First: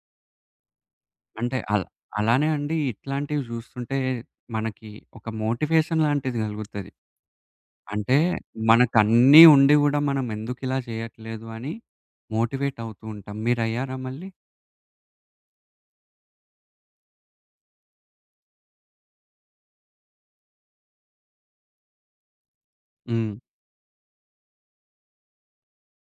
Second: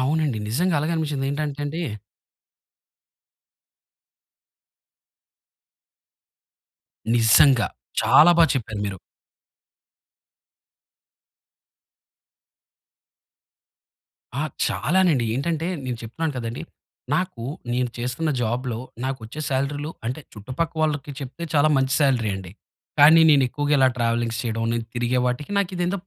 అవునండి. నిజంగా అలాగేనిపిచ్చింది అంటే ఏంటంటే అండి అల్ అలానే అండి. ఇట్లాంటివి చూస్తుంటే మనకి ఒక మోటివేషన్ లాంటిది కలుగుతది. నిజంగా! అంటే చాలా బా చెప్పారు మనకు మీరు. అన్నీ ఉండి కూడా మనమెందుకిలా చెయ్యట్లేదు అని మోటివేట్ అవుతూ ఉంటాం. మీరయ్యారా మళ్ళీ? ఆ! చాలానండి. ఏంటంటే నేను చెప్తున్నాను కదండీ! నాకు నేను చేస్తున్న జాబ్‌లో నాకొచ్చే సాలరీలు అంటే చుట్టుపక్క వాళ్ళకి చెప్తే చాలా మంచి సాలరీ అండి. కానీ హ్మ్. నేను ఎక్కువగా ఇలా ట్రావెలింగ్స్ చేయడం, నేను తిరిగే వాటికి నాకిదేందో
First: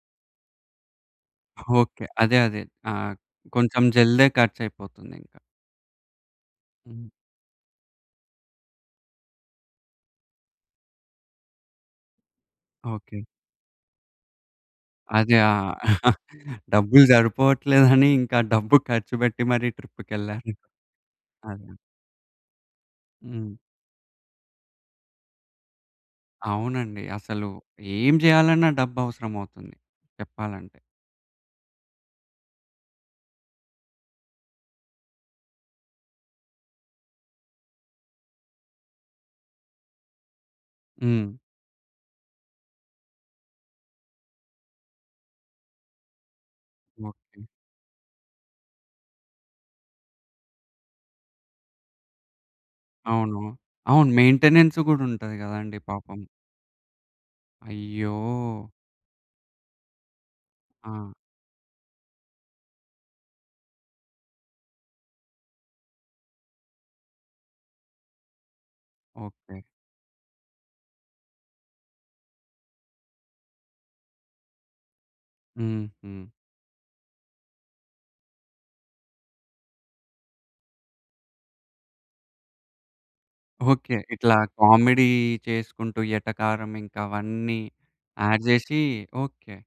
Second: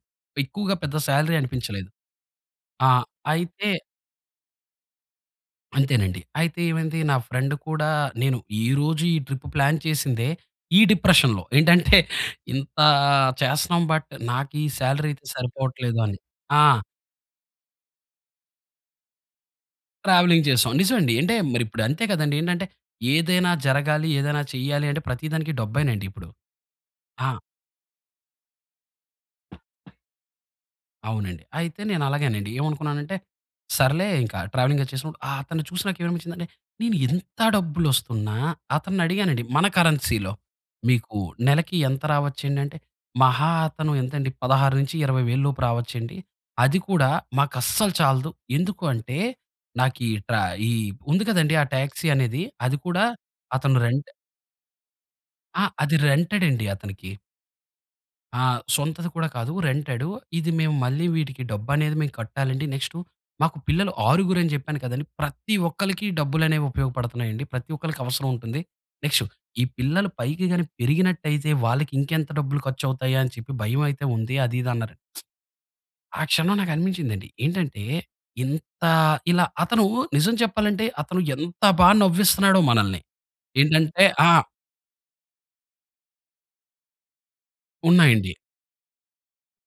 ఎక్కువగా పెద్ద సాలరీ అనిపించలేదు. ఓకే. అదే, అదే ఆ! ఆహ్, అయితే కొంచెం జల్దే ఖర్చయిపోతుందింకా. అంతేనండి. అయితే ఏమైంది? హ్మ్. నా ఫ్రెండ్ కూడా నేను ఈ రోజు ఈ ట్రిప్ ప్లాన్ చేసిందే ఈ డిప్రెషన్‌లో. ఏంటంటే ఇంతా ఓకే. చేస్తున్నాం బట్ నాకీ సాలరీ అయితే అదా! సరిపోవట్లేదుని ఆ! డబ్బులు సరిపోవట్లేదని ఇంకా డబ్బు ఖర్చు పెట్టి మరి ట్రావెలింగ్ ట్రిప్‌కెళ్ళారు. చేశాం. నిజమండి. అంటే అదే! మరిప్పుడు అంతే కదండీ! ఏంటంటే ఏదైనా హ్మ్. జరగాలి, ఏదైనా చేయాలి అంటే ప్రతి దానికి డబ్బేనండి ఇప్పుడు. అవునండి. ఆ! అసలు ఏం చేయాలన్నా డబ్బవసరమవుతుంది చెప్పాలంటే. అవునండి. అయితే నేను అలాగేనండి. ఏమనుకున్నానంటే సర్లే ఇంకా ట్రావెలింగ్ అది చేసినప్పుడు ఆహ్, అతన్ని చూసి నాకేమనిపిచ్చిందంటే నేను ఎంత డబ్బులస్తున్నా అతన్ని అడిగానండి మన కరెన్సీలో. మీకు హ్మ్. నెలకి ఎంత రావచ్చండి అంటే మహా అతను ఎంతండి? 16-20000 లోపు రావచ్చు అండి. అది కూడా ఓకే. మాకస్సలు చాలదు. ఎందుకు అంటే నాకు ఈ ట్రా ఈ ఉంది కదండీ. ఆ టాక్సీ అనేది, అది కూడా అవును. అతను అవును. రెంట్ మెయింటెనెన్స్ కూడా ఉంటది ఆ! కదండీ అది పాపం. రెంటెడండి అతనికి. అయ్యో! ఆ! సొంతది కూడా కాదు రెంటెడ్. ఇది మేము మళ్ళీ ఆ! వీటికి డబ్బనేది మేం కట్టాలండి. నెక్స్ట్ మాకు పిల్లలు ఆరుగురని చెప్పాను కదండీ! ప్రతి ఒక్కళ్ళకి డబ్బులనేవి ఉపయోగపడుతున్నాయండి. ప్రతి ఒక్కళ్ళకి అవసరముంటుంది. Next okay. ఈ పిల్లలు పైకి గాని పెరిగినట్టయితే వాళ్లకి ఇంకెంత డబ్బులు ఖర్చు అవుతాయా? అని చెప్పి భయమయితే ఉంది. అది ఇది అన్నారండి. హ్మ్. హ్మ్. ఆ క్షణం నాకనిపించిందండి. ఏంటంటే ఇంత ఇలా అతను నిజం చెప్పాలంటే అతను ఎంత బాగా నవ్విస్తున్నాడో మనల్ని ఓకే. ఏంటంటే ఆ ఇట్లా కామెడీ చేసుకుంటూ ఎటకారం ఇంకా అవన్నీ ఉన్నాయండి. యాడ్ చేసి ఓకే.